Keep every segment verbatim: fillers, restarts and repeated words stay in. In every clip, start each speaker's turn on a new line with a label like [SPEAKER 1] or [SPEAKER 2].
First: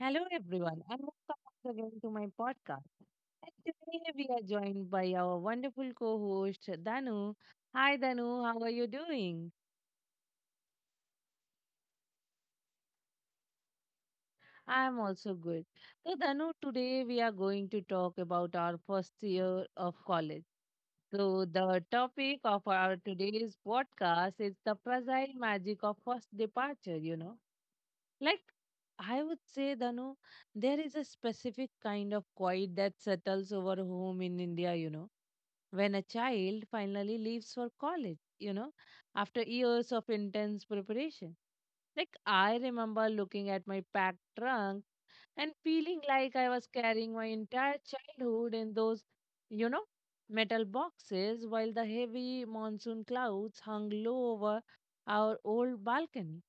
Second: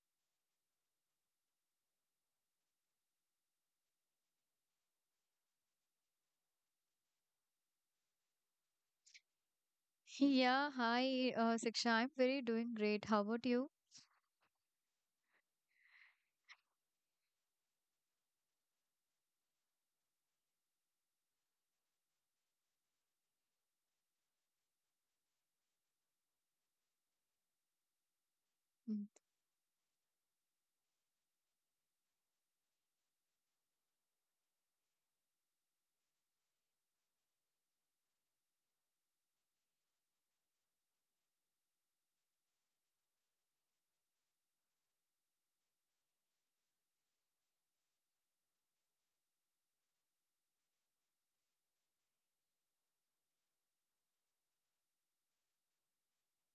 [SPEAKER 1] Hello, everyone, and welcome once again to my podcast. And today we are joined by our wonderful co host, Danu. Hi, Danu, how are you doing?
[SPEAKER 2] Yeah, hi, uh, Siksha, I'm very doing great. How about you?
[SPEAKER 1] I am also good. So, Danu, today we are going to talk about our first year of college. So, the topic of our today's podcast is the fragile magic of first departure, you know. Like,
[SPEAKER 2] Mm-hmm.
[SPEAKER 1] I would say, Danu, there is a specific kind of quiet that settles over home in India, you know, when a child finally leaves for college, you know, after years of intense preparation. Like, I remember looking at my packed trunk and feeling like I was carrying my entire childhood in those, you know, metal boxes while the heavy monsoon clouds hung low over our old balcony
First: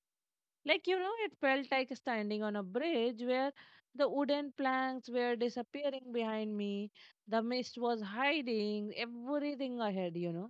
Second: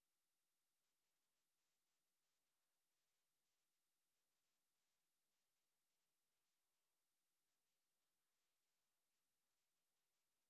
[SPEAKER 1] like, you know, it felt like standing on a bridge where the wooden planks were disappearing behind me. The mist was hiding everything ahead, you know.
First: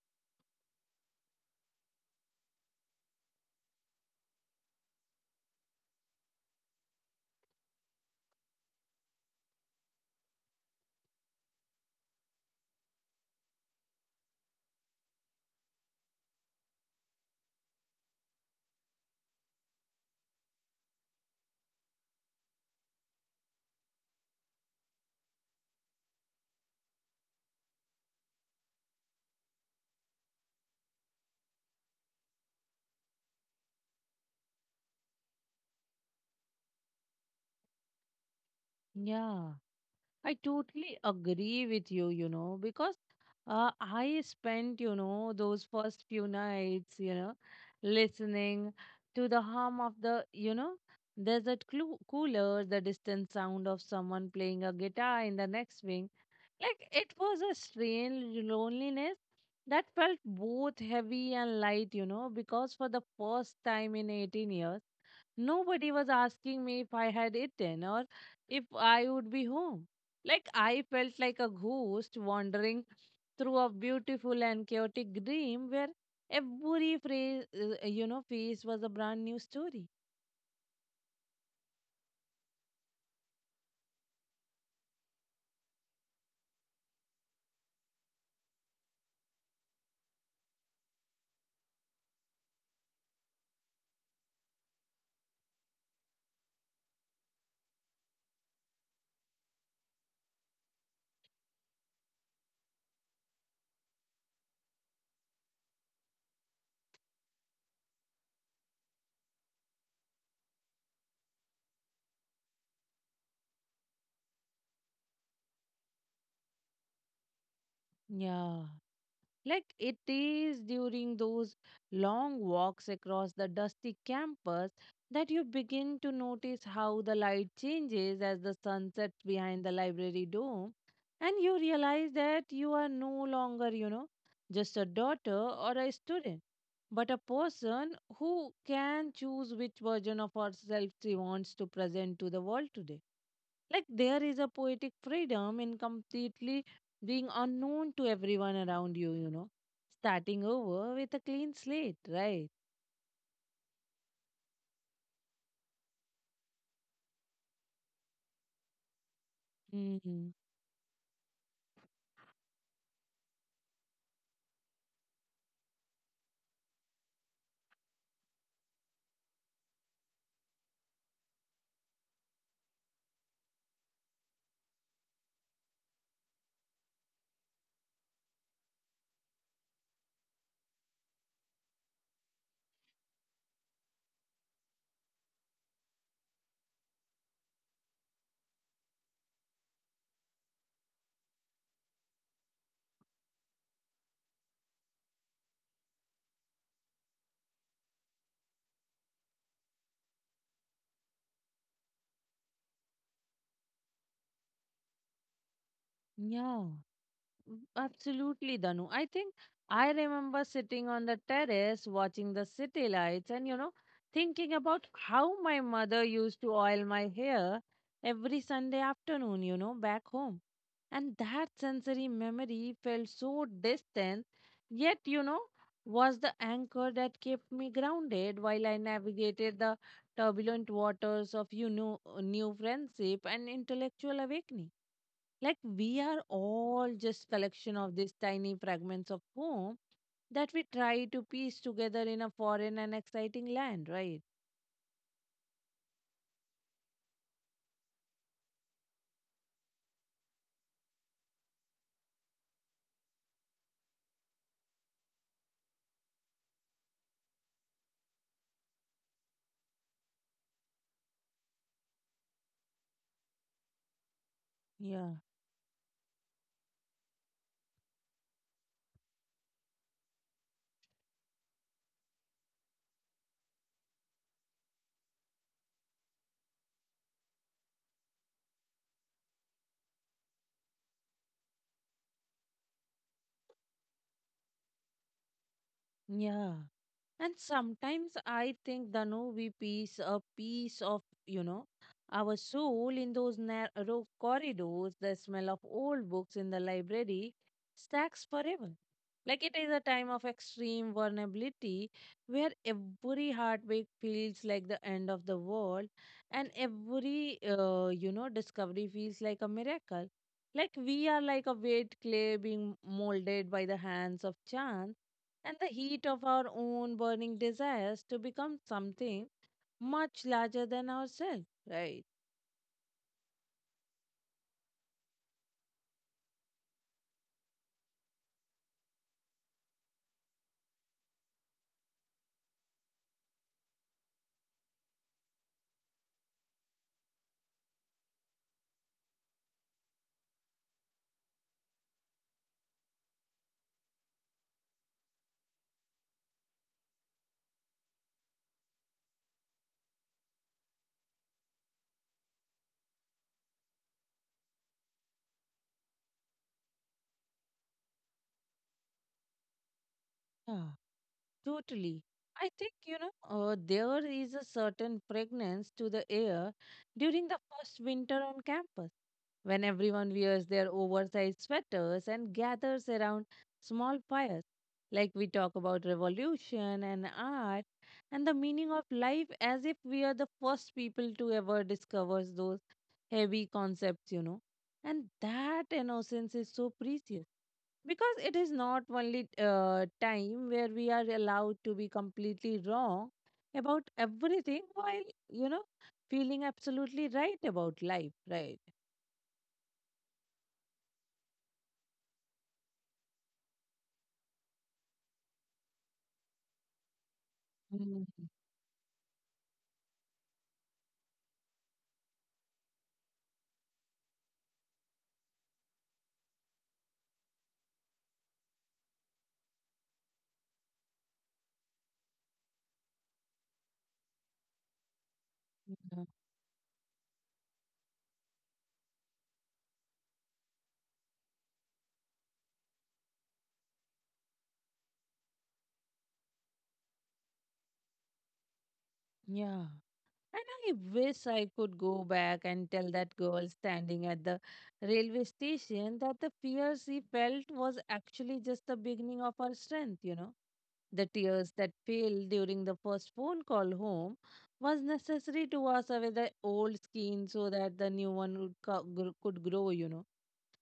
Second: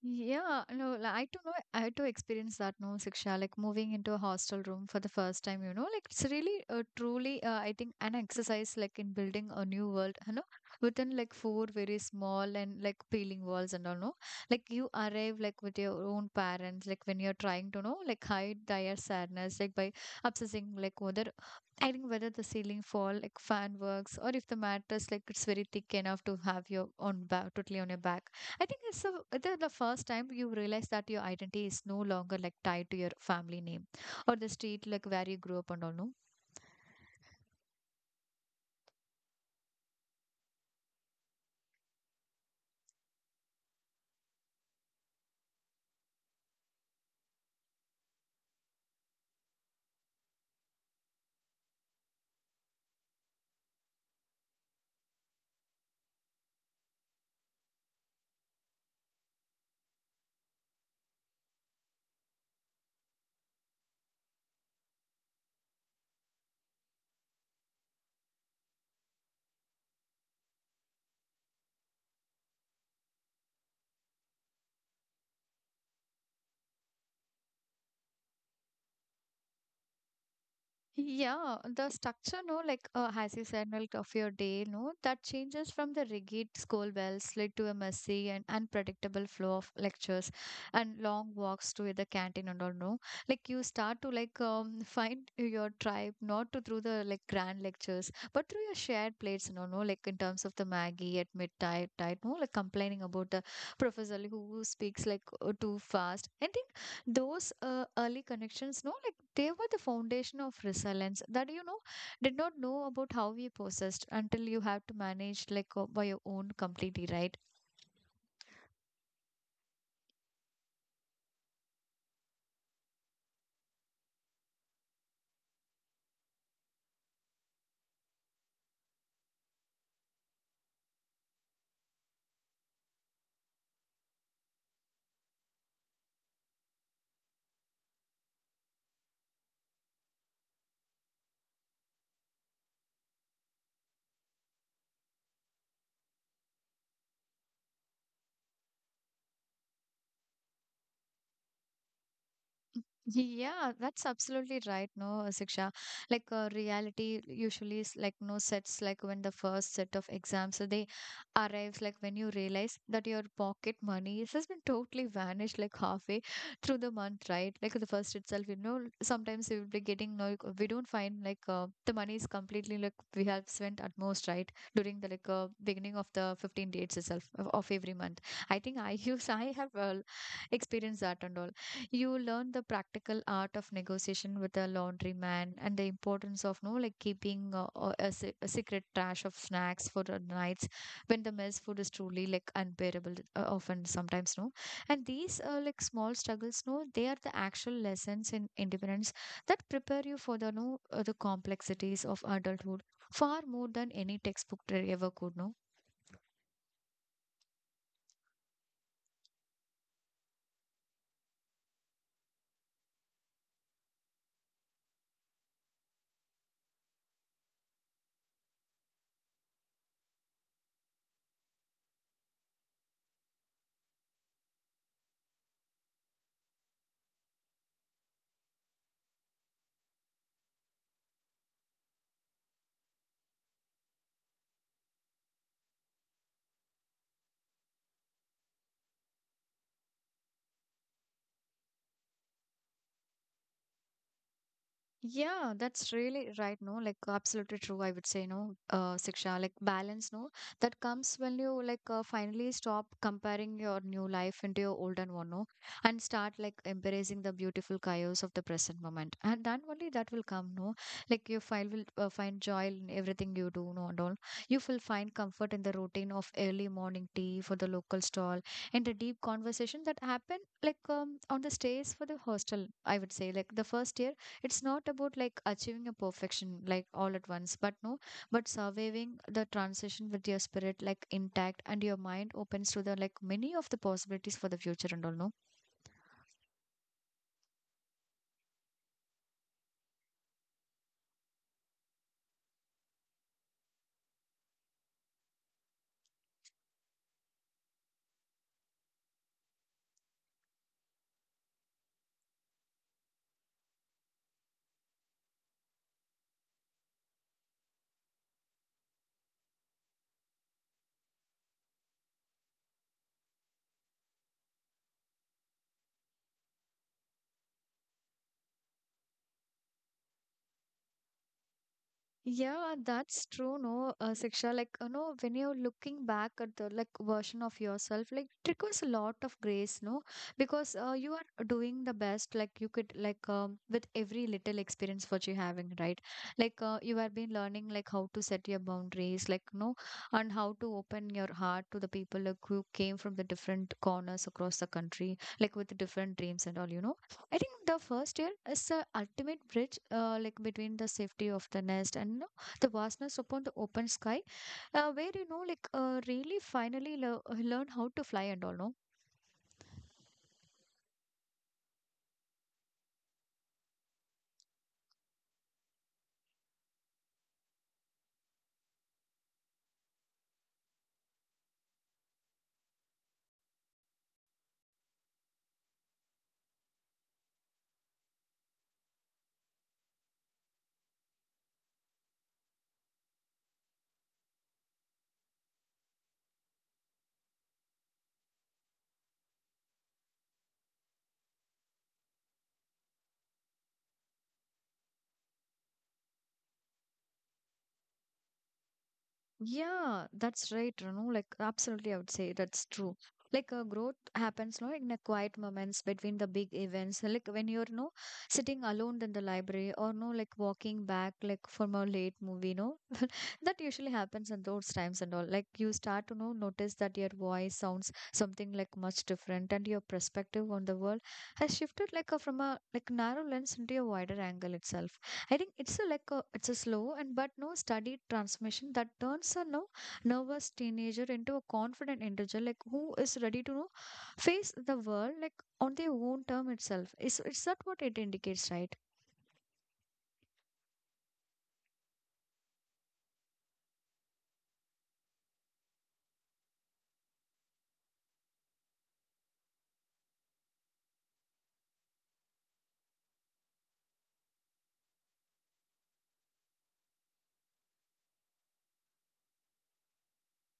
[SPEAKER 2] Yeah, no, li- I don't know. I had to experience that, no, Siksha, like moving into a hostel room for the first time, you know, like it's really, uh, truly, uh, I think, an exercise like in building a new world, you know, within like four very small and like peeling walls and all, no, like you arrive like with your own parents, like when you're trying to know, like hide their sadness, like by obsessing, like whether I think whether the ceiling fall like fan works or if the mattress like it's very thick enough to have your on back totally on your back. I think it's the the the first time you realize that your identity is no longer like tied to your family name or the street like where you grew up and all, no?
[SPEAKER 1] Yeah, I totally agree with you, you know, because uh, I spent, you know, those first few nights, you know, listening to the hum of the, you know, there's that clu- cooler, the distant sound of someone playing a guitar in the next wing. Like it was a strange loneliness that felt both heavy and light, you know, because for the first time in eighteen years, nobody was asking me if I had eaten or if I would be home. Like I felt like a ghost wandering through a beautiful and chaotic dream where every phrase, uh, you know, face was a brand new story.
[SPEAKER 2] Yeah, the structure, no, like uh, as you said, like of your day, no, that changes from the rigid school bell slid to a messy and unpredictable flow of lectures and long walks to the canteen and all, no. Like you start to like um, find your tribe not to through the like grand lectures, but through your shared plates, no, no, like in terms of the Maggie at midnight, no, like complaining about the professor who speaks like uh, too fast. I think those uh, early connections no like they were the foundation of resilience that you know did not know about how we possessed until you have to manage like uh, by your own completely, right.
[SPEAKER 1] Yeah. Like it is during those long walks across the dusty campus that you begin to notice how the light changes as the sun sets behind the library dome, and you realize that you are no longer, you know, just a daughter or a student, but a person who can choose which version of herself she wants to present to the world today. Like there is a poetic freedom in completely being unknown to everyone around you, you know, starting over with a clean slate, right?
[SPEAKER 2] Yeah, that's absolutely right. No, Siksha. Like uh, reality usually is like no sets like when the first set of
[SPEAKER 1] Hmm.
[SPEAKER 2] exams so they arrives, like when you realize that your pocket money has been totally vanished like halfway through the month, right? Like the first itself, you know, sometimes we will be getting no we don't find like uh, the money is completely like we have spent at most, right? During the like uh, beginning of the fifteen dates itself of, of every month. I think I use I have uh, experienced that and all. You learn the practical art of negotiation with a laundryman and the importance of no like keeping uh, uh, a, se- a secret stash of snacks for the nights when the mess food is truly like unbearable uh, often sometimes no. And these uh, like small struggles no they are the actual lessons in independence that prepare you for the no uh, the complexities of adulthood far more than any textbook there ever could, no.
[SPEAKER 1] Yeah, Mm, absolutely, Danu. I think I remember sitting on the terrace watching the city lights and, you know, thinking about how my mother used to oil my hair every Sunday afternoon, you know, back home, and that sensory memory felt so distant, yet you know, was the anchor that kept me grounded while I navigated the turbulent waters of you know uh, new friendship and intellectual awakening. Like we are all just collection of these tiny fragments of home that we try to piece together in a foreign and exciting land, right?
[SPEAKER 2] Yeah, that's really right. No, like absolutely true. I would say no, uh, Siksha, like balance. No, that comes when you like uh, finally stop comparing your new life into your older one. No, and start like embracing the beautiful chaos of the present moment. And then only that will come. No, like you find will uh, find joy in everything you do. No, and all you will
[SPEAKER 1] Yeah.
[SPEAKER 2] find comfort in the routine of early morning tea for the local stall and the deep conversation that happen like um, on the stays for the hostel. I would say like the first year it's not about like achieving a perfection like all at once but no but surviving the transition with your spirit like intact and your mind opens to the like many of the possibilities for the future and all, no.
[SPEAKER 1] Yeah. And sometimes I think the no we piece a piece of, you know, our soul in those narrow corridors, the smell of old books in the library stacks forever. Like it is a time of extreme vulnerability where every heartbreak feels like the end of the world and every uh, you know, discovery feels like a miracle. Like we are like a weight clay being molded by the hands of chance and the heat of our own burning desires to become something much larger than ourselves, right?
[SPEAKER 2] Yeah, that's true, no, uh, Siksha. Like, you know, when you're looking back at the like version of yourself, like it requires a lot of grace, no, because uh, you are doing the best, like you could like um, with every little experience what you're having, right? Like uh, you have been learning like how to set your boundaries, like no, and how to open your heart to the people like who came from the different corners across the country, like with the different dreams and all, you know. I think the first year is the ultimate bridge, uh, like between the safety of the nest and you know, the vastness upon the open sky, uh, where you know, like, uh, really finally le- uh, learn how to fly and all. No,
[SPEAKER 1] Yeah. Totally. I think, you know, uh, there is a certain fragrance to the air during the first winter on campus when everyone wears their oversized sweaters and gathers around small fires. Like we talk about revolution and art and the meaning of life as if we are the first people to ever discover those heavy concepts, you know. And that innocence is so precious because it is not only uh, time where we are allowed to be completely wrong about everything while, you know, feeling absolutely right about life, right?
[SPEAKER 2] yeah, that's right. You know, like, absolutely, I would say that's true. Like, uh, growth happens, no, in the quiet moments between the big events. Like when you're no
[SPEAKER 1] Mm,
[SPEAKER 2] sitting alone in the library, or no, like walking back, like from a late movie, no that usually happens in those times and all like you start to know notice that your voice sounds something like much different and your perspective on the world has shifted like a, from a like narrow lens into a wider angle itself. I think it's a
[SPEAKER 1] yeah.
[SPEAKER 2] like a it's a slow and but no studied transmission that turns a no nervous teenager into a confident individual like who is ready to know face the world like on their own term itself is is that what it indicates, right.
[SPEAKER 1] Yeah. And I wish I could go back and tell that girl standing at the railway station that the fear she felt was actually just the beginning of her strength, you know. The tears that fell during the first phone call home was necessary to wash away the old skin so that the new one would co- gr- could grow, you know.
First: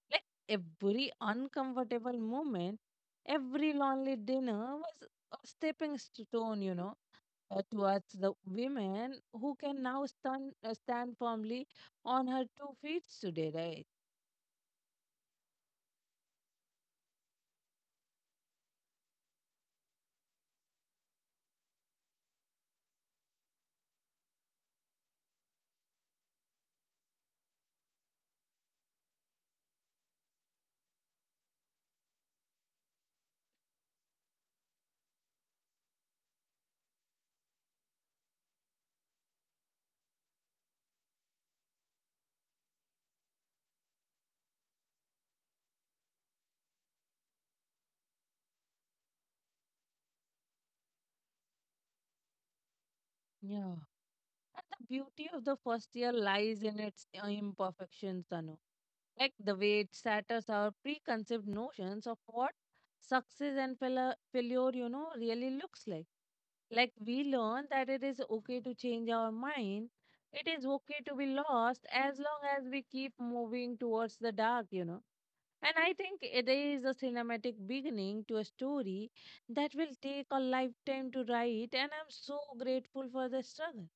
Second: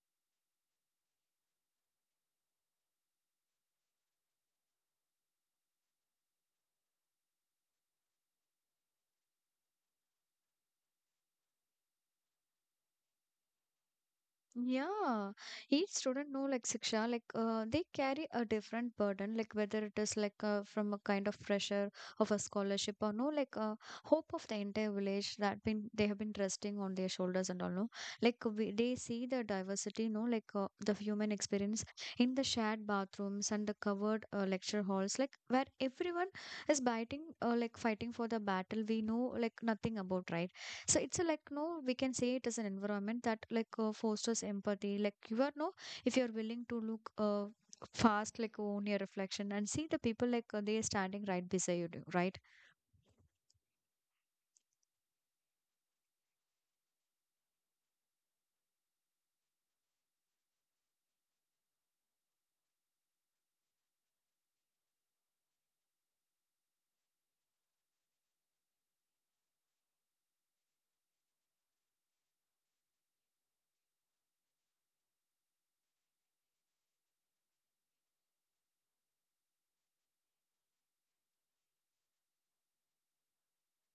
[SPEAKER 1] Like every uncomfortable moment, every lonely dinner was a stepping stone, you know, uh, towards the women who can now stand uh, stand firmly on her two feet today, right?
[SPEAKER 2] Yeah, each student know like Siksha, like uh, they carry a different burden, like whether it is like uh, from a kind of pressure of a scholarship or no, like uh, hope of the entire village that been they have been resting on their shoulders and all no, like we, they see the diversity, no, like uh, the human experience in the shared bathrooms and the covered uh, lecture halls, like where everyone is biting, uh, like fighting for the battle we know like nothing about, right? So it's a like no we can say it as an environment that like uh, fosters empathy like you are no if you're willing to look uh, fast like own your reflection and see the people like uh, they are standing right beside you do- right.
[SPEAKER 1] Yeah. And the beauty of the first year lies in its uh, imperfections, Tanu. Like the way it shatters our preconceived notions of what success and failure, failure, you know, really looks like. Like we learn that it is okay to change our mind. It is okay to be lost as long as we keep moving towards the dark, you know. And I think it is a cinematic beginning to a story that will take a lifetime to write, and I'm so grateful for the struggle.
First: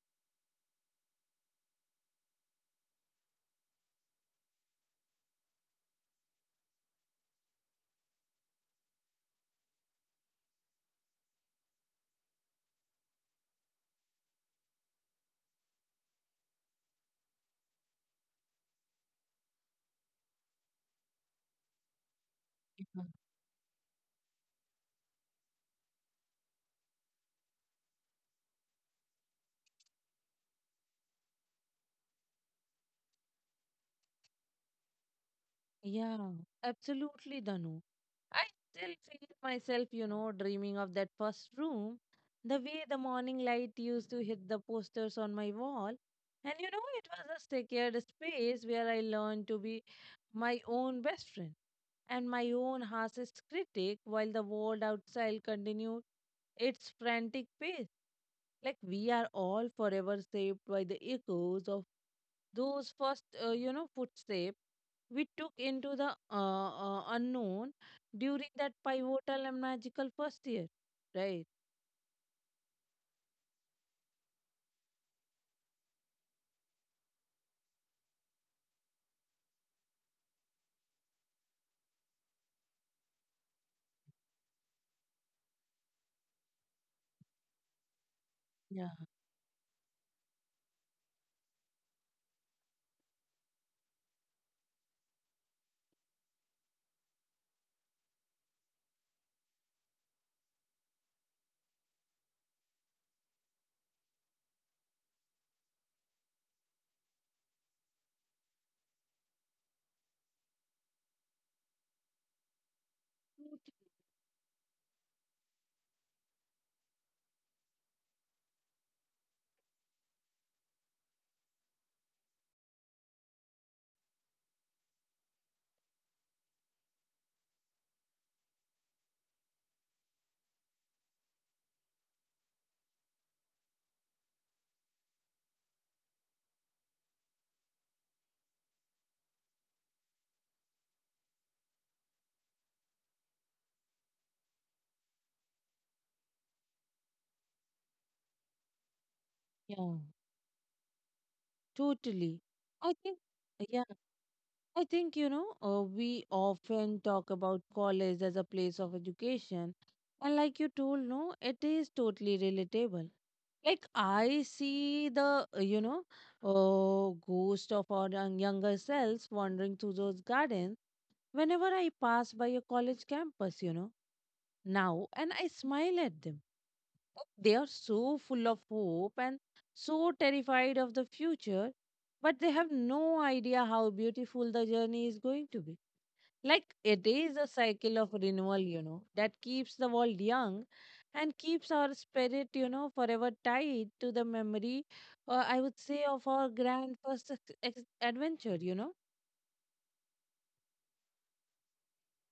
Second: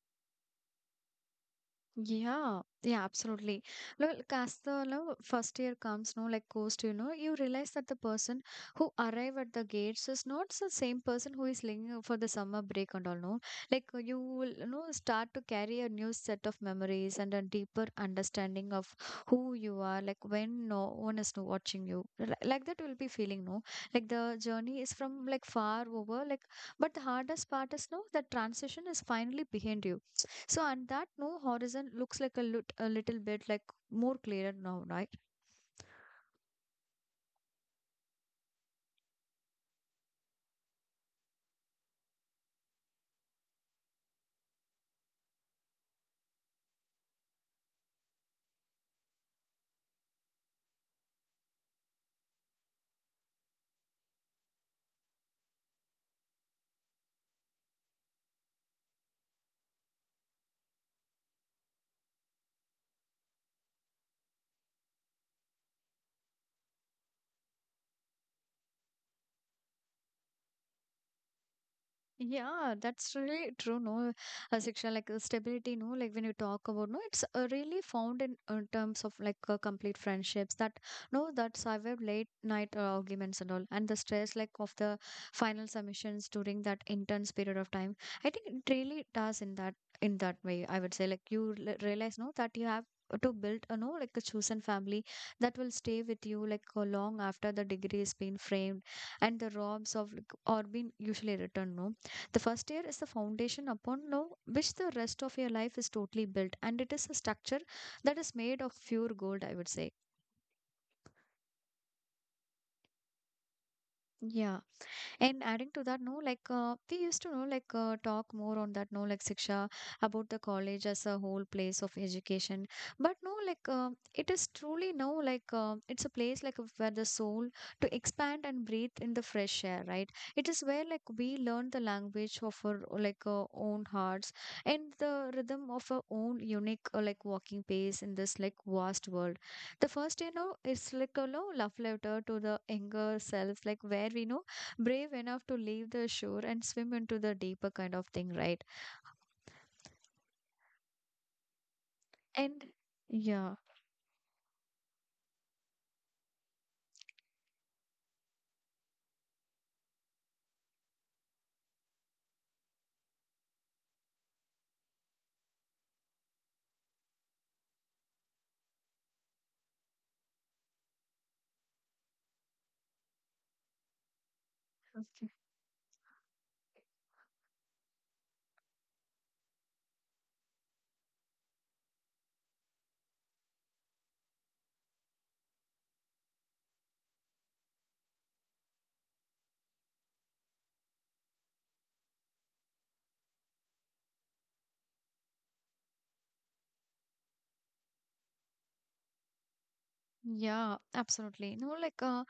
[SPEAKER 2] Yeah, yeah, absolutely. Well, as the lo- first year comes, no, like goes to, you know, you realize that the person who arrive at the gates is not the same person who is lingering for the summer break and all, no. Like uh, you will, you know, start to carry a new set of memories and a deeper understanding of who you are, like when no one is watching you. Li- Like that will be
[SPEAKER 1] Mhm.
[SPEAKER 2] feeling, no. Like the journey is from like far over, like, but the hardest part is, no, that transition is finally behind you so, and that no horizon looks like a, lit- a little bit like more clearer now, right?
[SPEAKER 1] Yeah, absolutely, Danu. I still feel myself, you know, dreaming of that first room, the way the morning light used to hit the posters on my wall. And, you know, it was a secured space where I learned to be my own best friend and my own harshest critic while the world outside continued its frantic pace. Like we are all forever shaped by the echoes of those first, uh, you know, footsteps we took into the uh, uh, unknown during that pivotal and magical first year, right?
[SPEAKER 2] Yeah, that's really true. No, uh, Shiksha, like uh, stability, no, like when you talk about no, it's uh, really found in, uh terms of like uh, complete friendships that no, that survive late night uh, arguments and all, and the stress like of the final submissions during that intense period of time. I think it
[SPEAKER 1] Yeah.
[SPEAKER 2] really does in that in that way. I would say like you l- realize no that you have to build a no like a chosen family that will stay with you like uh, long after the degree has been framed and the robs of like, or been usually returned no the first year is the foundation upon now which the rest of your life is totally built, and it is a structure that is made of pure gold, I would say.
[SPEAKER 1] Tot-
[SPEAKER 2] Yeah. And adding to that, no, like uh, we used to know, like uh, talk more on that, no, like Siksha about the college as a whole place of education. But no, like uh, it is truly now, like uh, it's a place like where the soul to expand and breathe in the fresh air, right? It is where like we learn the language of our like uh, own hearts and the rhythm of our own unique uh, like walking pace in this like vast world. The first, you know, is like a you love letter to the younger self, like where we know brave enough to leave the shore and swim into the deeper kind of thing, right?
[SPEAKER 1] Yeah, totally.
[SPEAKER 2] And
[SPEAKER 1] I think,
[SPEAKER 2] yeah,
[SPEAKER 1] yeah, I think, you know, uh, we often talk about college as a place of education. And like you told, no, it is totally relatable. Like I see the uh, you know, uh, ghost of our young- younger selves wandering through those gardens whenever I pass by a college campus. You know now, and I smile at them. Oh, they are so full of hope and so terrified of the future, but they have no idea how beautiful the journey is going to be. Like it is a cycle of renewal, you know, that keeps the world young and keeps our spirit, you know, forever tied to the memory, uh, I would say, of our grand first ex- ex- adventure, you know.
[SPEAKER 2] yeah, absolutely. No, like uh,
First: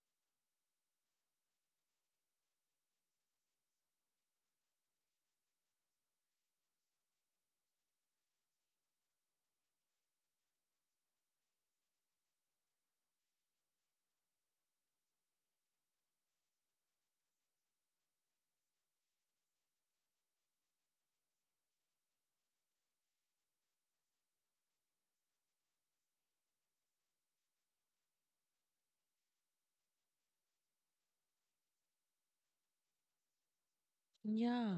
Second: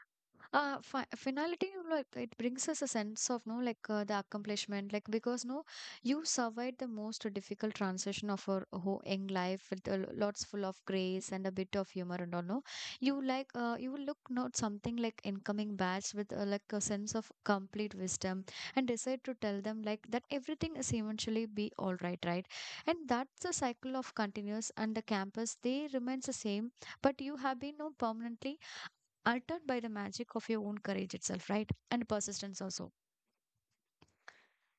[SPEAKER 2] uh fi finality, you know, like it brings us a sense of no, like uh, the accomplishment, like because no, you survived the most difficult transition of your whole young life with a lo- lots full of grace and a bit of humor and all. No, you like uh, you will look not something like incoming batch with uh, like a sense of complete wisdom and decide to tell them like that everything is eventually be all right, right? And that's the cycle of continuous and the campus. They remains the same but you have been now permanently altered by the magic of your own courage itself, right? And persistence also.
[SPEAKER 1] Yeah.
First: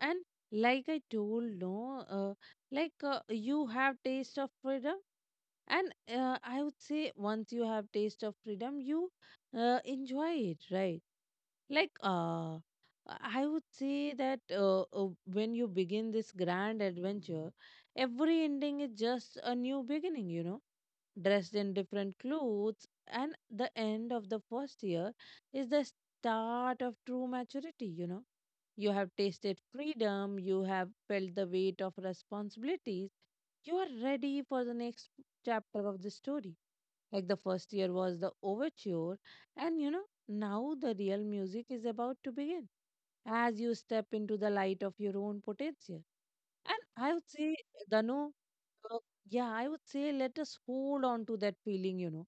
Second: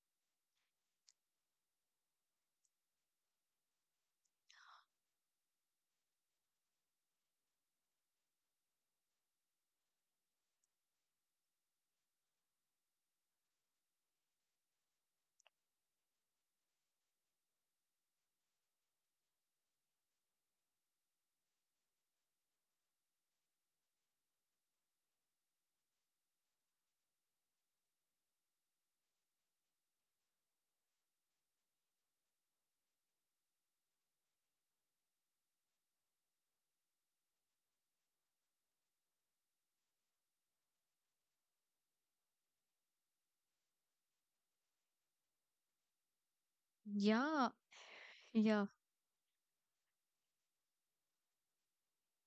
[SPEAKER 1] And like I told, no, uh, like uh, you have taste of freedom, and uh, I would say once you have taste of freedom, you uh, enjoy it, right? Like, uh, I would say that uh, uh, when you begin this grand adventure, every ending is just a new beginning, you know, dressed in different clothes. And the end of the first year is the start of true maturity, you know. You have tasted freedom, you have felt the weight of responsibilities, you are ready for the next chapter of the story. Like the first year was the overture, and you know, now the real music is about to begin as you step into the light of your own potential. And I would
[SPEAKER 2] Yeah,
[SPEAKER 1] say, Danu,
[SPEAKER 2] yeah,
[SPEAKER 1] uh, yeah, I would say let us hold on to that feeling, you know,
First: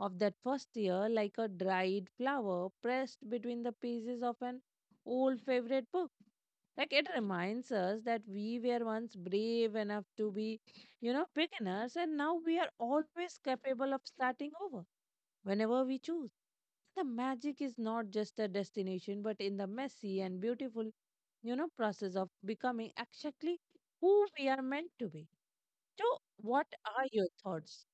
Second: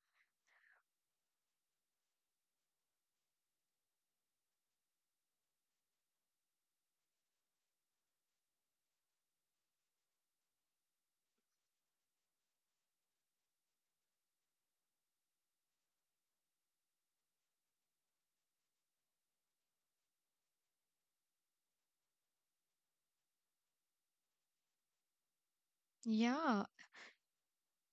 [SPEAKER 1] of that first year like a dried flower pressed between the pages of an old favorite book. Like it reminds us that we were once brave enough to be, you know, beginners and now we are always capable of starting over whenever we choose. The magic is not just a destination, but in the messy and beautiful, you know, process of becoming exactly who we are meant to be. So,
[SPEAKER 2] yeah.
[SPEAKER 1] what are your thoughts?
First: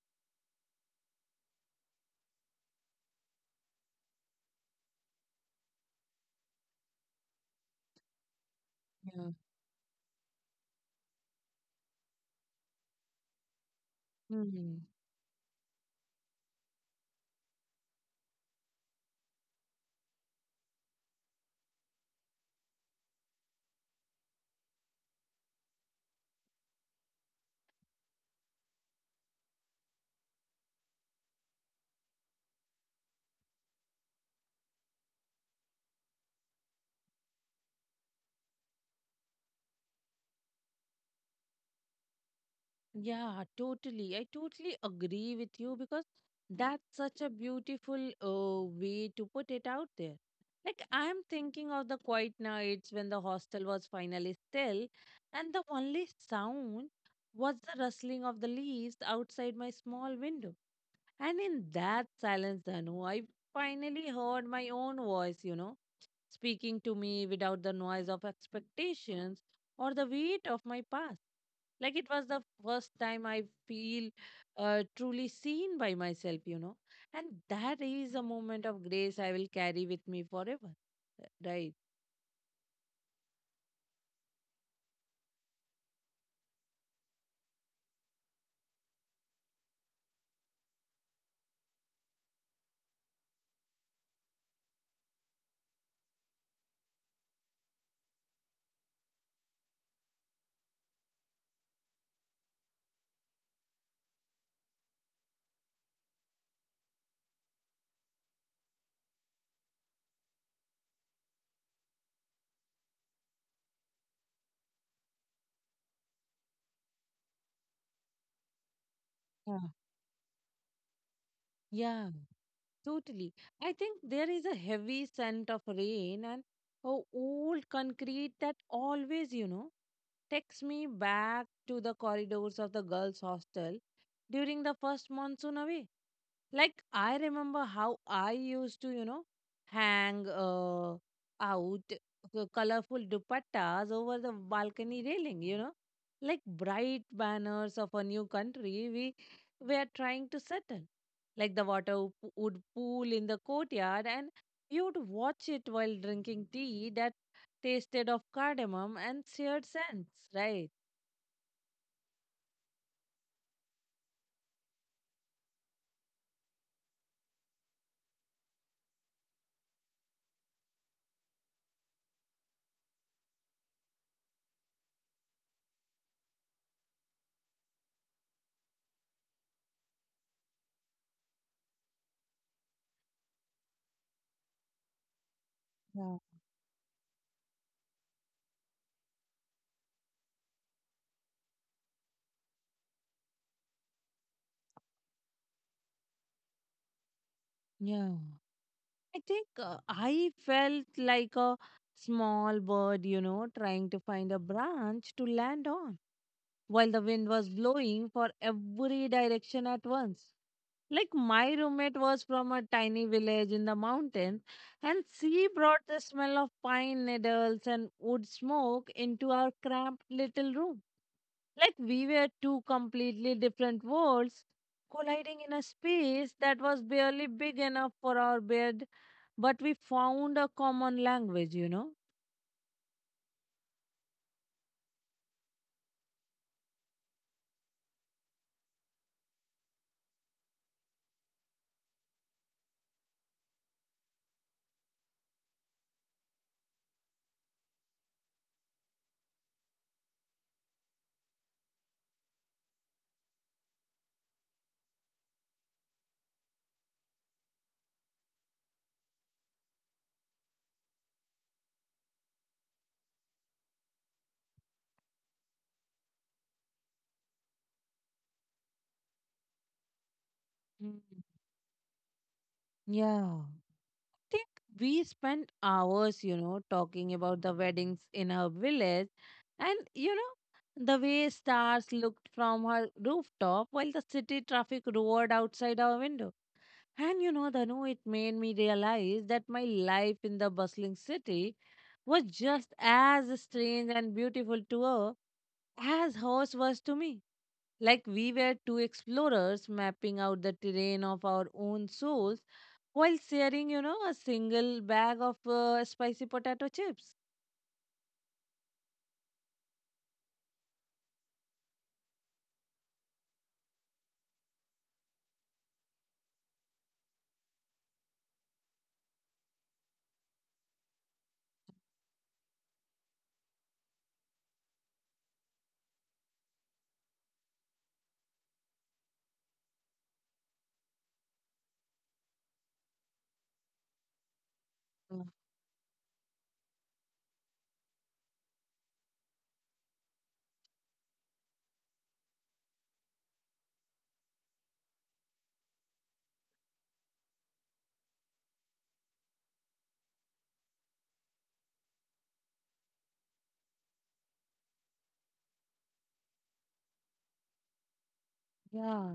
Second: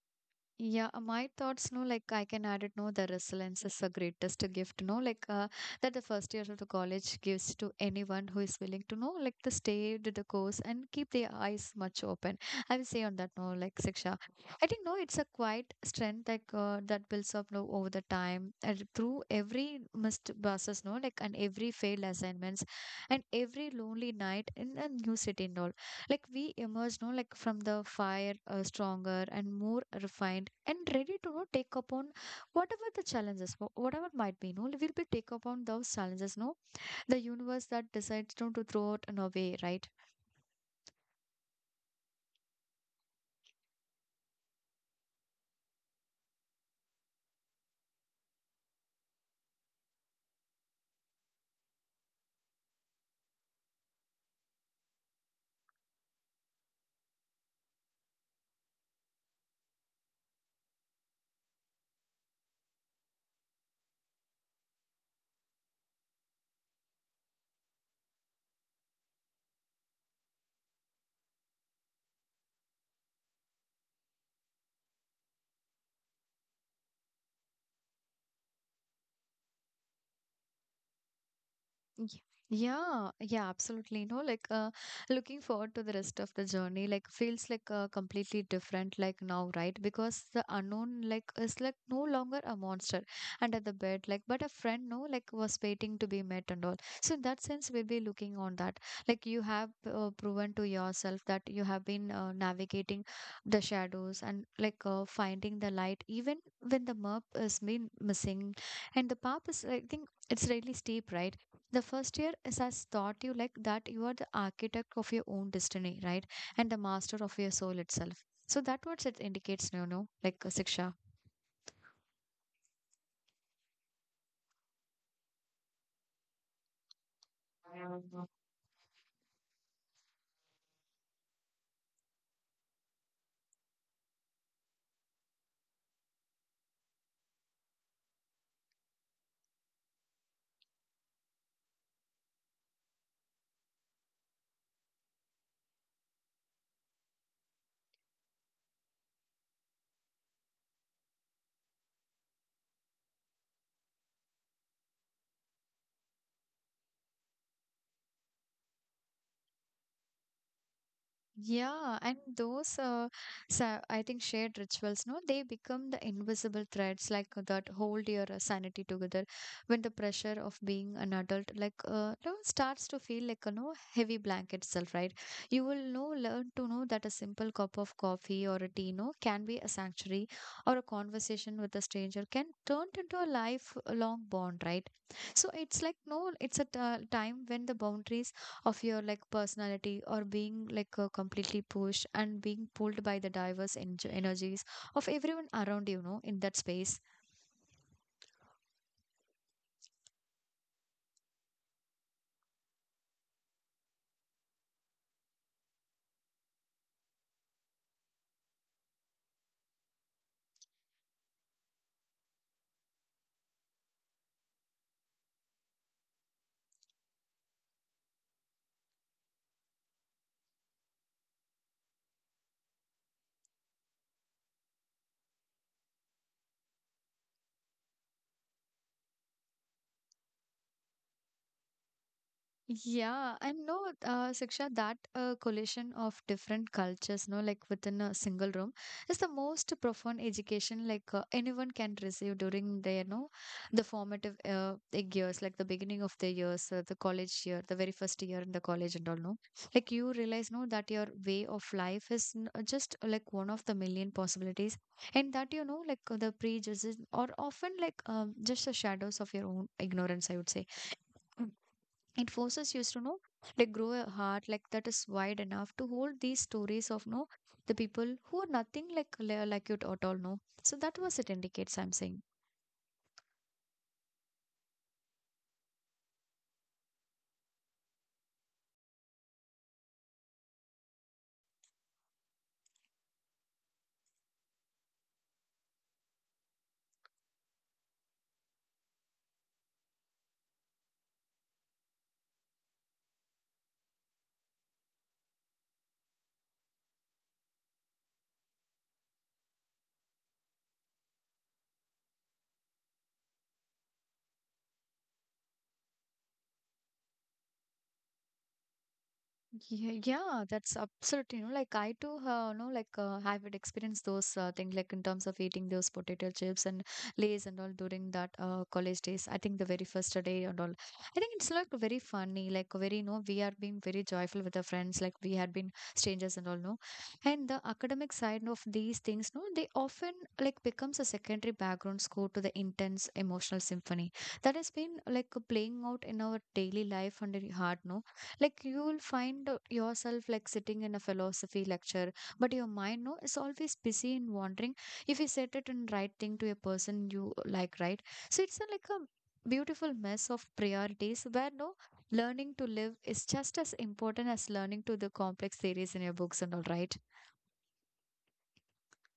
[SPEAKER 2] Yeah, uh, my thoughts, no, like I can add it, no, the resilience is the greatest gift, no, like uh, that the first year of the college gives to anyone who is willing to know, like the stay to the course and keep their eyes much open. I will say on that, no, like Siksha,
[SPEAKER 1] Yeah.
[SPEAKER 2] I think, no, it's a quiet strength like uh, that builds up, no, over the time and through every missed buses, no, like and every failed assignments and every lonely night in a new city and all, like we emerge, no, like from the fire, uh, stronger and more refined and ready to no know, take upon whatever the challenges, wh- whatever might be, no, we'll be take upon those challenges, no, the universe that decides, no, to throw it in a way, right?
[SPEAKER 1] Yeah, totally. I totally agree with you because that's such a beautiful uh, way to put it out there. Like, I'm thinking of the quiet nights when the hostel was finally still, and the only sound was the rustling of the leaves outside my small window. And in that silence, Danu, I finally heard my own voice, you know, speaking to me without the noise of expectations or the weight of my past. Like it was the first time I feel uh, truly seen by myself, you know. And that is a moment of grace I will carry with me forever. Uh, Right.
[SPEAKER 2] Y- Yeah, yeah, absolutely. No, like uh, looking forward to the rest of the journey, like feels like uh, completely different, like now, right? Because the unknown, like, is like no longer a monster under the bed, like, but a friend, no, like, was waiting to be met and all. So, in that sense, we'll be looking on that. Like, you have uh, proven to yourself that you have been uh, navigating the shadows and like uh, finding the light, even when the map has been missing, and the path is, I think, it's really steep, right? The first year is has taught you like that you are the architect of your own destiny, right? And the master of your soul itself. So that what it
[SPEAKER 1] Yeah.
[SPEAKER 2] indicates, you know, like a Siksha.
[SPEAKER 1] Yeah, totally. I think there is a heavy scent of rain and a old concrete that always, you know, takes me back to the corridors of the girls' hostel during the first monsoon away. Like I remember how I used to, you know, hang uh, out the colorful dupattas over the balcony railing, you know, like bright banners of a new country we were trying to settle. Like the water w- would pool in the courtyard, and you'd watch it while drinking tea that tasted of cardamom and seared sands, right?
[SPEAKER 2] Yeah, and those uh, sa I think shared rituals, no, they become the invisible threads like uh, that hold your uh, sanity together when the pressure of being an adult like uh, no, starts to feel like a no heavy blanket itself, right? You will know learn to know that a simple cup of coffee or a tea, no, can be a sanctuary, or a conversation with a stranger can turn into a lifelong bond, right? So it's like
[SPEAKER 1] Yeah.
[SPEAKER 2] no, it's a t- uh, time when the boundaries of your like personality or being like uh, completely pushed and being pulled by the diverse en- energies of everyone around, you know, in that space.
[SPEAKER 1] Yeah. I think uh, I felt like a small bird, you know, trying to find a branch to land on while the wind was blowing for every direction at once. Like my roommate was from a tiny village in the mountains, and she brought the smell of pine needles and wood smoke into our cramped little room. Like we were two completely different worlds colliding in a space that was barely big enough for our bed, but we found a common language, you know.
[SPEAKER 2] Yeah, and no, uh, Siksha, that uh, collision of different cultures, no, like within a single room, is the most profound education like uh, anyone can receive during their, no, the formative uh, like years, like the beginning of the years, uh, the college year, the very first year in the college and all, no, like you realize, no, that your way of life is n- uh, just uh, like one of the million possibilities, and that you know, like uh, the prejudices are often like um, just the shadows of your own ignorance, I would say. It forces you to know like grow a heart like that is wide enough to hold these stories of no, the people who are nothing like li- like you at all, no. So that
[SPEAKER 1] Mm.
[SPEAKER 2] was it indicates, I'm saying.
[SPEAKER 1] Yeah. think we spent hours, you know, talking about the weddings in her village. And, you know, the way stars looked from her rooftop while the city traffic roared outside our window. And, you know, Dhanu, it made me realize that my life in the bustling city was just as strange and beautiful to her as hers was to me. Like we were two explorers mapping out the terrain of our own souls while sharing, you know, a single bag of uh, spicy potato chips.
[SPEAKER 2] Yeah, yeah, that's absolutely, you know, like I too, uh, know, like uh, have it experienced those uh, things, like in terms of eating those potato chips and lays and all during that uh, college days. I think the very first day and all. I think it's like very funny, like very, you know, we are being very joyful with our friends, like we had been strangers and all, no. And the academic side of these things, no, they often like becomes a secondary background score to the intense emotional symphony that has been like
[SPEAKER 1] Mm.
[SPEAKER 2] playing out in our daily life and in heart, no, like you will find uh, yourself like sitting in a philosophy lecture, but your mind no is always busy in wandering. If you set it in right thing to a person you like, right? So it's a, like a beautiful mess of priorities where no, learning to live is just as important as learning to the complex theories in your books and all, right?
[SPEAKER 1] Yeah.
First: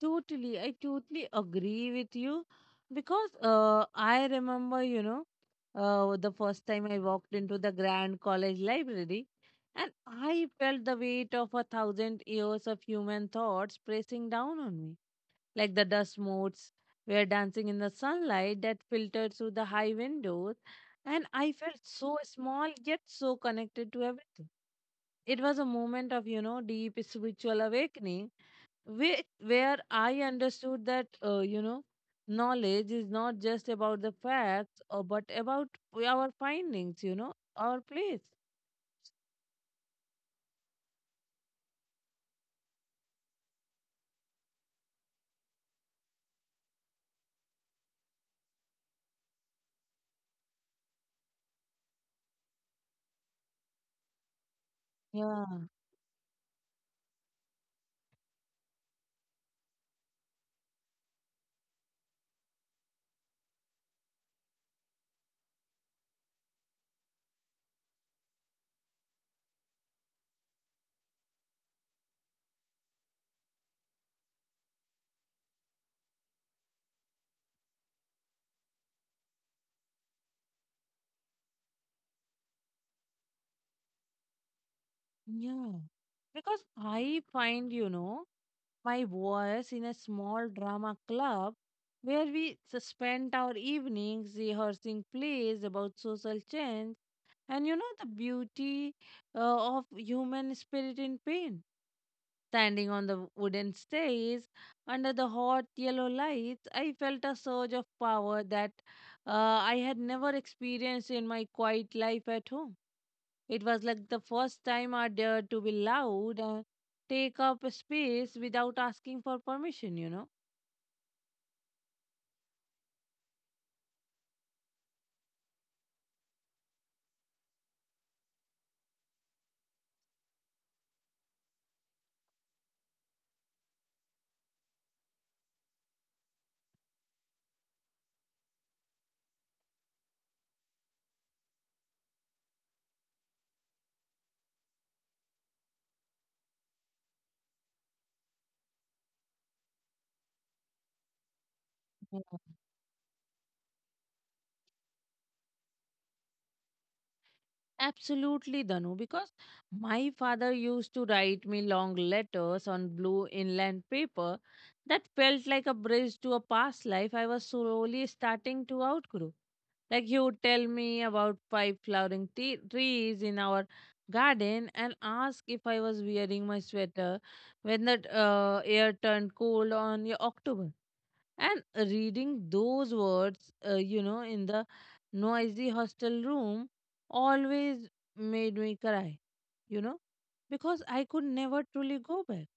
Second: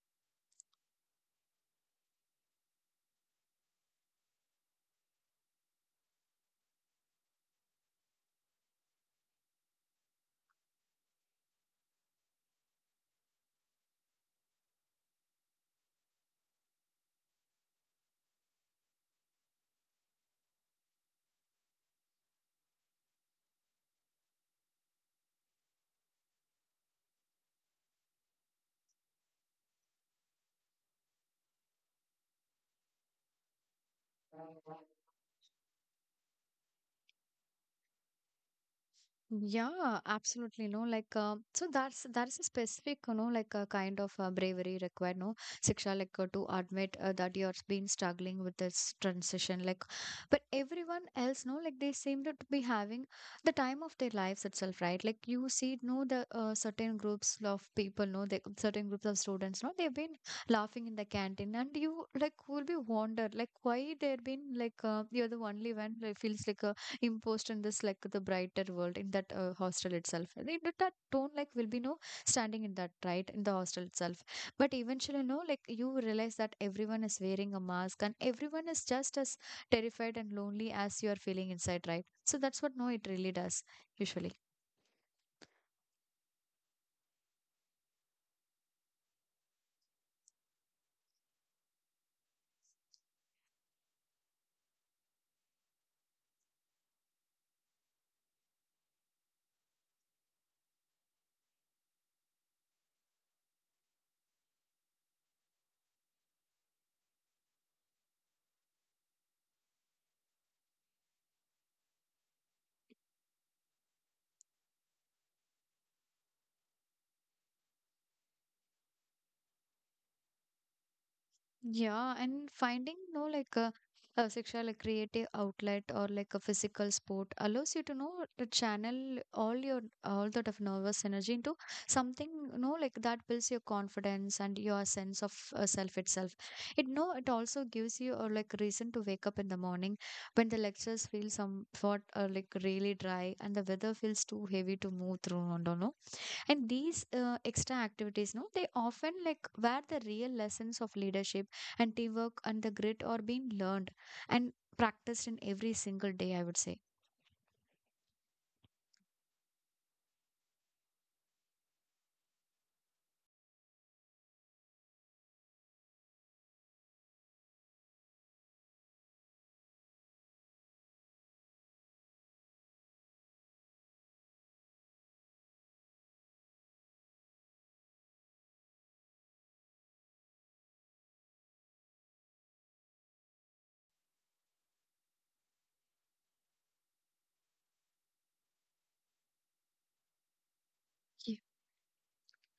[SPEAKER 1] Totally, I totally agree with you because uh, I remember, you know, uh, the first time I walked into the Grand College Library, and I felt the weight of a thousand years of human thoughts pressing down on me. Like the dust motes were dancing in the sunlight that filtered through the high windows, and I felt so small yet so connected to everything. It was a moment of, you know, deep spiritual awakening where, where I understood that uh, you know knowledge is not just about the facts or but about our findings you know our place.
[SPEAKER 2] Yeah, absolutely. No, like um, so that's that is a specific, you know, like a kind of uh, bravery required. No, Siksha, like uh, to admit uh, that you're been struggling with this transition. Like, but everyone else, no, like they seem to be having the time of their lives itself, right? Like
[SPEAKER 1] Yeah.
[SPEAKER 2] you see, no, the uh, certain groups of people, no, the certain groups of students, no, they've been laughing in the canteen, and you like will be wondered, like why they've been like uh, you're the only one who feels like a imposed in this like the brighter world in that uh, hostel itself. And it, that tone like will be no standing in that right in the hostel itself. But eventually no like you realize that everyone is wearing a mask and everyone is just as terrified and lonely as you are feeling inside, right? So that's what no it really does usually.
[SPEAKER 1] Yeah. Because I find you know my voice in a small drama club where we s- spent our evenings rehearsing plays about social change and you know the beauty uh, of human spirit in pain. Standing on the wooden stairs under the hot yellow lights, I felt a surge of power that uh, I had never experienced in my quiet life at home. It was like the first time I dared to be loud and take up a space without asking for permission, you know.
[SPEAKER 2] Yeah, and finding no like a, a sexual like, creative outlet or like a physical sport allows you to know to channel all your all that of nervous energy into something you know like that builds your confidence and your sense of uh, self itself. It no, it also gives you a like reason to wake up in the morning when the lectures feel somewhat uh, like really dry and the weather feels too heavy to move through. I do, and these uh, extra activities no they often like where the real lessons of leadership and
[SPEAKER 1] Yeah.
[SPEAKER 2] teamwork and the grit are being learned and practiced in every single day, I would say.
[SPEAKER 1] Absolutely, Danu, because my father used to write me long letters on blue inland paper that felt like a bridge to a past life I was slowly starting to outgrow. Like he would tell me about five flowering te- trees in our garden and ask if I was wearing my sweater when the uh, air turned cold on y- October. And reading those words, uh, you know, in the noisy hostel room always made me cry, you know, because I could never truly go back.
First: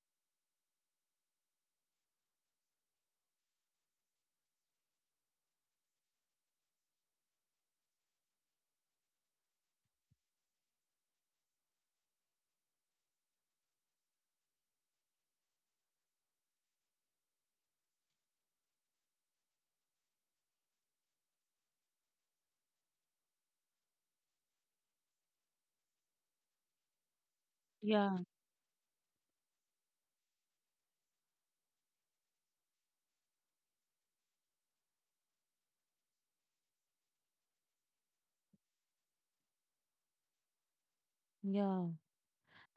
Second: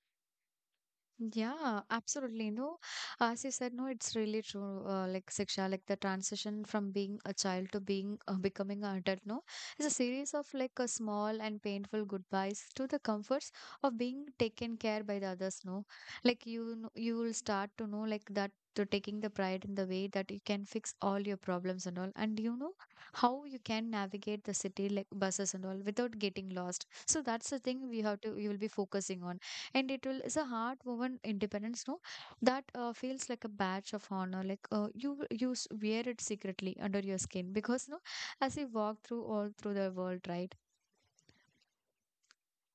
[SPEAKER 2] Yeah, absolutely. No, as you said, no, it's really true. Uh, like Siksha, like the transition from being a child to being uh, becoming an adult, no, is a series of like a small and painful goodbyes to the comforts of being taken care by the others. No, like you, know, you will start to know like that. To taking the pride in the way that you can fix all your problems and all, and you know how you can navigate the city like buses and all without getting lost. So that's the thing we
[SPEAKER 1] Yeah.
[SPEAKER 2] have to, you will be focusing on. And it will is a hard woven independence, no, that uh, feels like a badge of honor like uh, you you s- wear it secretly under your skin, because no, as you walk through all through the world, right?
[SPEAKER 1] Yeah.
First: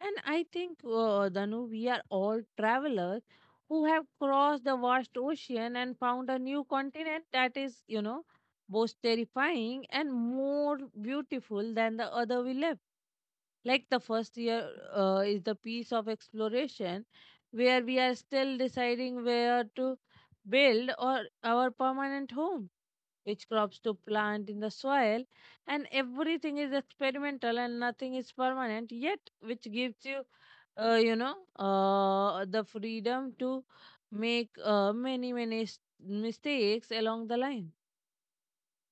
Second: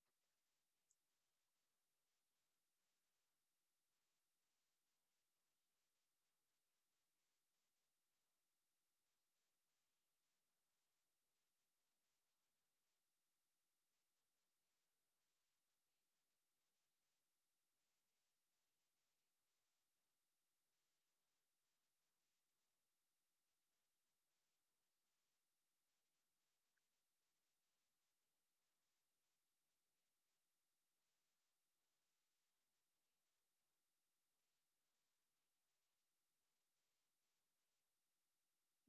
[SPEAKER 1] And I think, uh, Danu, we are all travelers who have crossed the vast ocean and found a new continent that is, you know, both terrifying and more beautiful than the other we left. Like the first year uh, is the piece of exploration where we are still deciding where to build or our permanent home, which crops to plant in the soil, and everything is experimental and nothing is permanent, yet, which gives you, uh, you know, uh, the freedom to make uh, many, many s- mistakes along the line.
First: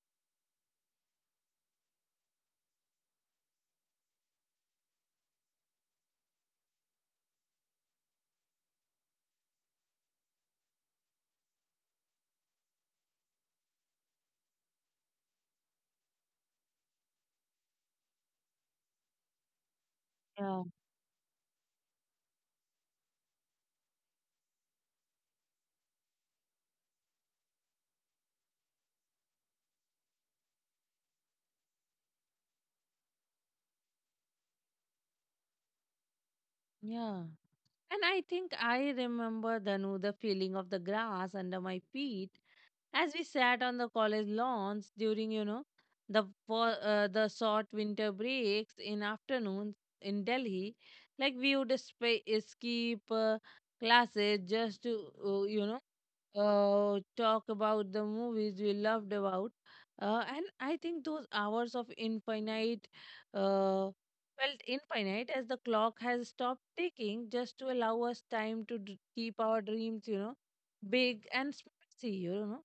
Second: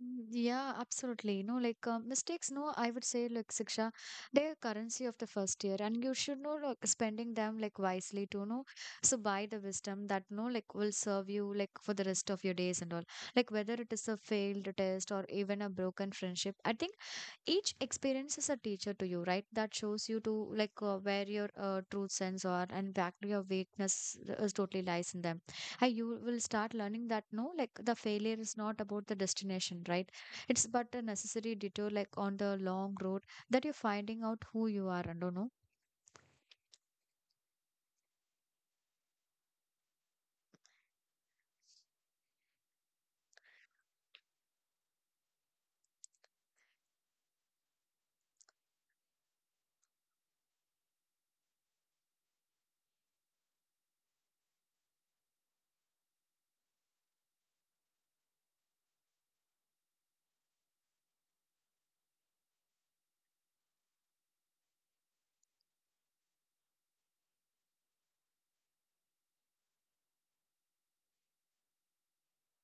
[SPEAKER 2] Mm, yeah, absolutely. No, like uh, mistakes, no, I would say, like Siksha, they're currency of the first year, and you should know, like, spending them like wisely to know. So, buy the wisdom that, no, like, will serve you, like, for the rest of your days and all. Like, whether it is a failed test or even a broken friendship, I think each experience is a teacher to you, right? That shows you to
[SPEAKER 1] Yeah.
[SPEAKER 2] like uh, where your uh, truth sense are and back to your weakness is totally lies in them. And you will start learning that no like the failure is not about the destination, right? It's but a necessary detour like on the long road that you're finding out who you are and do know.
[SPEAKER 1] Yeah. And I think I remember Danu, the feeling of the grass under my feet as we sat on the college lawns during you know the wa- uh, the short winter breaks in afternoons in Delhi. Like we would sp- skip uh, classes just to uh, you know uh, talk about the movies we loved about uh, And I think those hours of infinite uh, felt infinite as the clock has stopped ticking just to allow us time to d- keep our dreams you know big and spicy you know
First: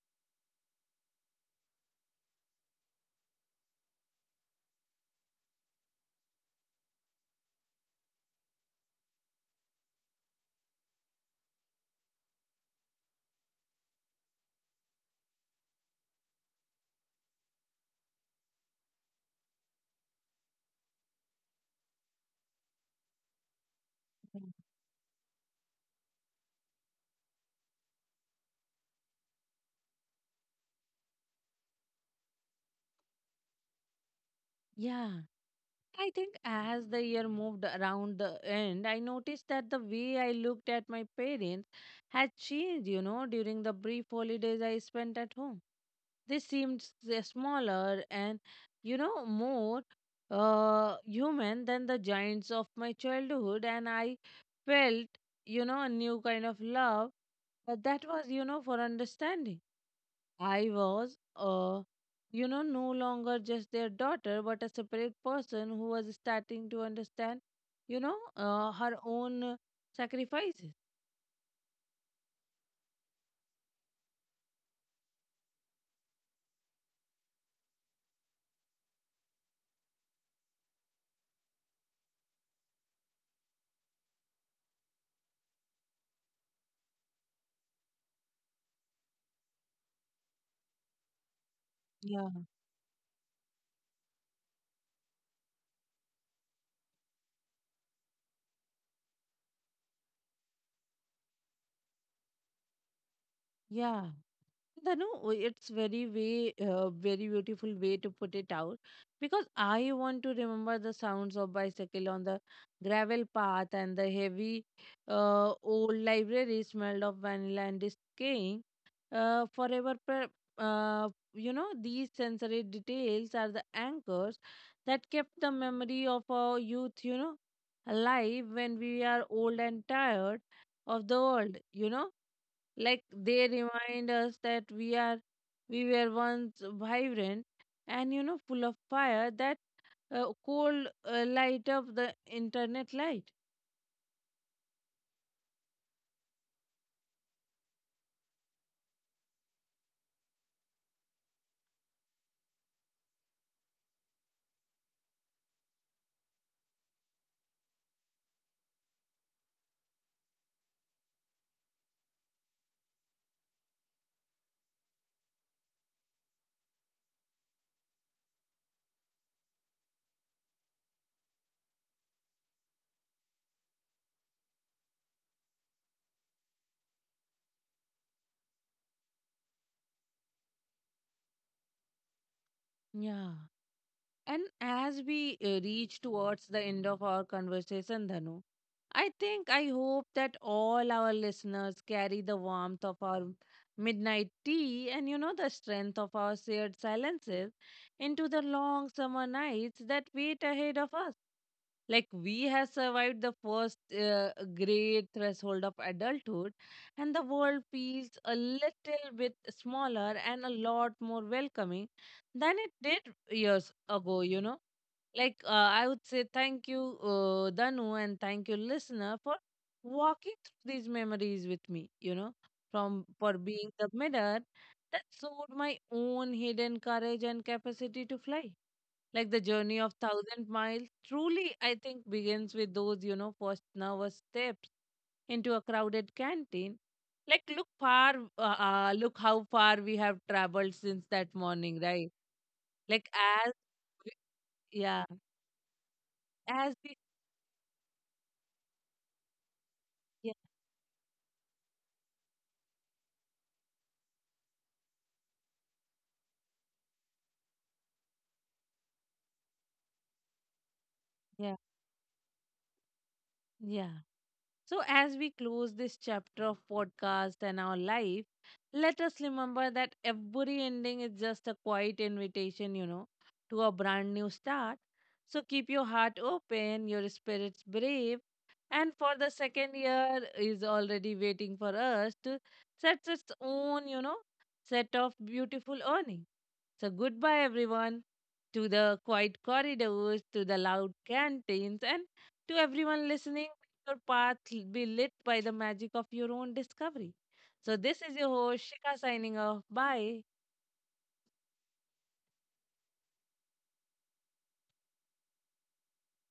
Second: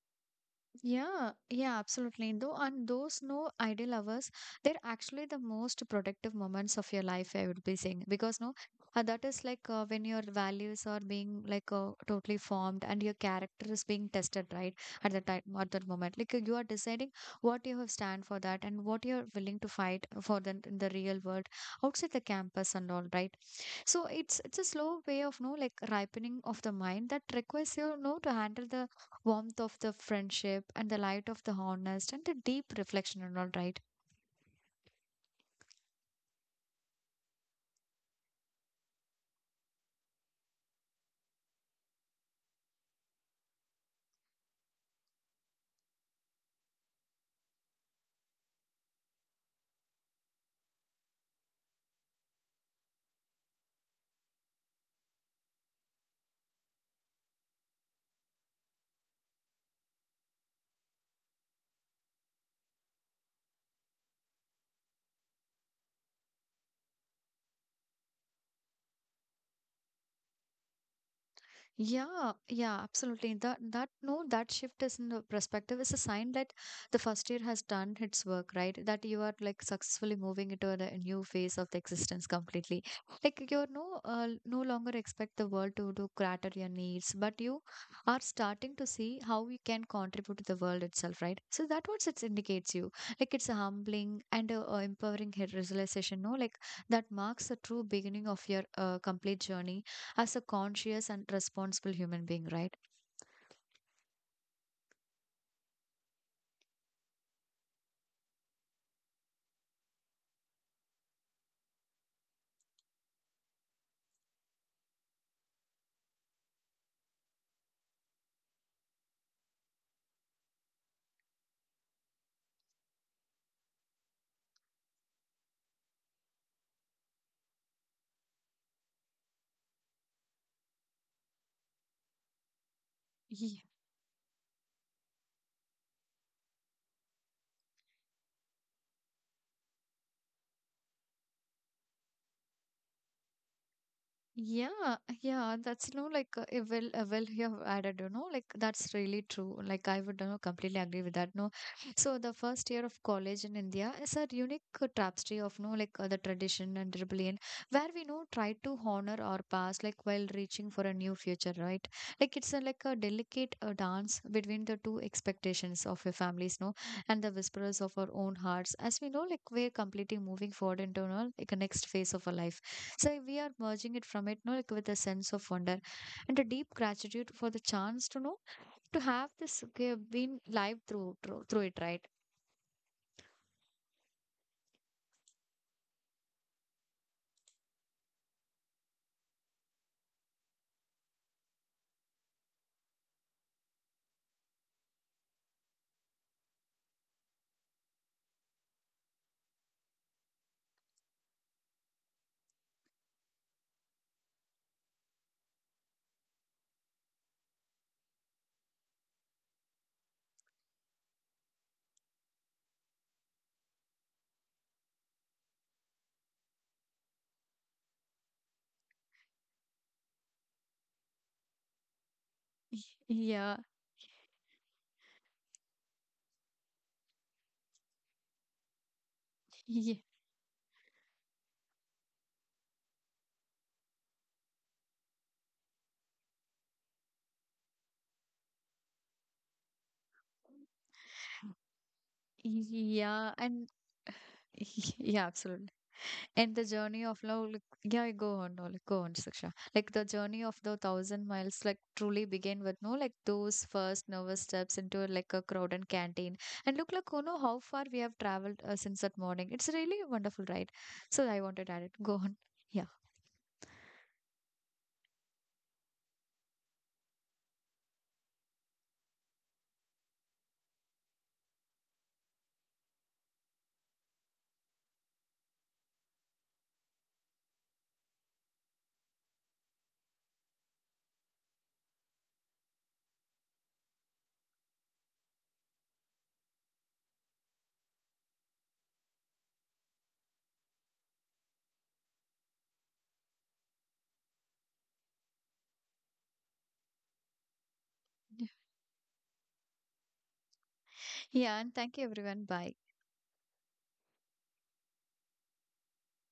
[SPEAKER 2] Yeah, yeah, absolutely. Though, and those no ideal hours, they're actually the most productive moments of your life, I would be saying. Because, no, uh, that is like uh, when your values are being like uh, totally formed and your character is being tested, right? At the time, at that moment, like uh, you are deciding what you have stand for that and what you're willing to fight for the, in the real world outside the campus and all, right? So it's it's a slow way of no like ripening of the mind that requires you know to handle the warmth of the friendship and the light of the honest and the deep reflection and all, right?
[SPEAKER 1] Yeah. I think as the year moved around the end, I noticed that the way I looked at my parents had changed, you know, during the brief holidays I spent at home. They seemed s- smaller and, you know, more uh, human than the giants of my childhood. And I felt, you know, a new kind of love. But that was, you know, for understanding. I was, uh, you know, no longer just their daughter, but a separate person who was starting to understand, you know, uh, her own uh, sacrifices.
[SPEAKER 2] Yeah, yeah, absolutely. That that no, that shift is in the perspective is a sign that the first year has done its work, right? That you are like successfully moving into a, a new phase of the existence completely. Like you're no uh, no longer expect the world to do cater your needs, but you are starting to see how you can contribute to the world itself, right? So that what it
[SPEAKER 1] Yeah.
[SPEAKER 2] indicates you. Like it's a humbling and a, a empowering realization, no? Like that marks the true beginning of your uh, complete journey as a conscious and responsible human being, right?
[SPEAKER 1] Yeah, Dhanu, it's very way, uh, very beautiful way to put it out because I want to remember the sounds of bicycle on the gravel path and the heavy uh, old library smelled of vanilla and decaying uh, forever. Per uh, you know, these sensory details are the anchors that kept the memory of our youth, you know, alive when we are old and tired of the world, you know Like they
[SPEAKER 2] Yeah.
[SPEAKER 1] remind us that we are we were once vibrant and you know full of fire that uh, cold uh, light of the internet light.
[SPEAKER 2] Yeah, yeah, that's no like uh, eh, well, uh, well, you have added, you know, like that's really true. Like I would, you know, completely agree with that. No, so the first year of college in India is a unique uh, tapestry of no like uh, the tradition and rebellion, where we know try to honor our past, like while reaching for a new future, right? Like it's a, like a delicate uh, dance between the two expectations of your families, no, and the whispers of our own hearts, as we know, like we're completely moving forward into you know, like a next phase of our life. So we are merging it from it, no, like with a sense of wonder and a deep gratitude for the chance to know to have this okay, been live through, through through it, right?
[SPEAKER 1] Yeah. And as we uh, reach towards the end of our conversation, Dhanu, I think I hope that all our listeners carry the warmth of our midnight tea and you know the strength of our shared silences into the long summer nights that wait ahead of us. Like we have survived the first uh, great threshold of adulthood, and the world feels a little bit smaller and a lot more welcoming than it did years ago, you know like uh, I would say thank you uh, Danu, and thank you listener for walking through these memories with me you know from for
[SPEAKER 2] Yeah,
[SPEAKER 1] being the mirror that showed my own hidden courage and capacity to fly. Like the journey
[SPEAKER 2] yeah,
[SPEAKER 1] of thousand miles truly I think begins with those you know first nervous steps into a crowded canteen. Like look far uh, uh, look how far we have traveled since that morning, right? Like
[SPEAKER 2] yeah,
[SPEAKER 1] as
[SPEAKER 2] and
[SPEAKER 1] we- yeah,
[SPEAKER 2] yeah, absolutely. And the
[SPEAKER 1] as we,
[SPEAKER 2] journey of love, like, yeah, go on, no, like, go on, Siksha. Like the
[SPEAKER 1] yeah,
[SPEAKER 2] journey of the thousand miles, like truly begin with no, like those first nervous steps into like a crowded canteen. And look, like, you know, how far we have traveled uh, since that morning. It's really a wonderful ride. So I
[SPEAKER 1] yeah,
[SPEAKER 2] wanted to add it. Go on. Yeah.
[SPEAKER 1] yeah. So, as we close this chapter of podcast and our life, let us remember that every ending is just a quiet invitation, you know, to a brand new start. So, keep your heart open, your spirits brave, and for the second year is already waiting for us to set its own, you know, set of beautiful earning. So, goodbye, everyone, to the quiet corridors, to the loud canteens, and to everyone listening. Your path l- be lit by the magic of your own discovery. So, this is your host, Shika, signing off. Bye.
[SPEAKER 2] Yeah. And thank you, everyone. Bye.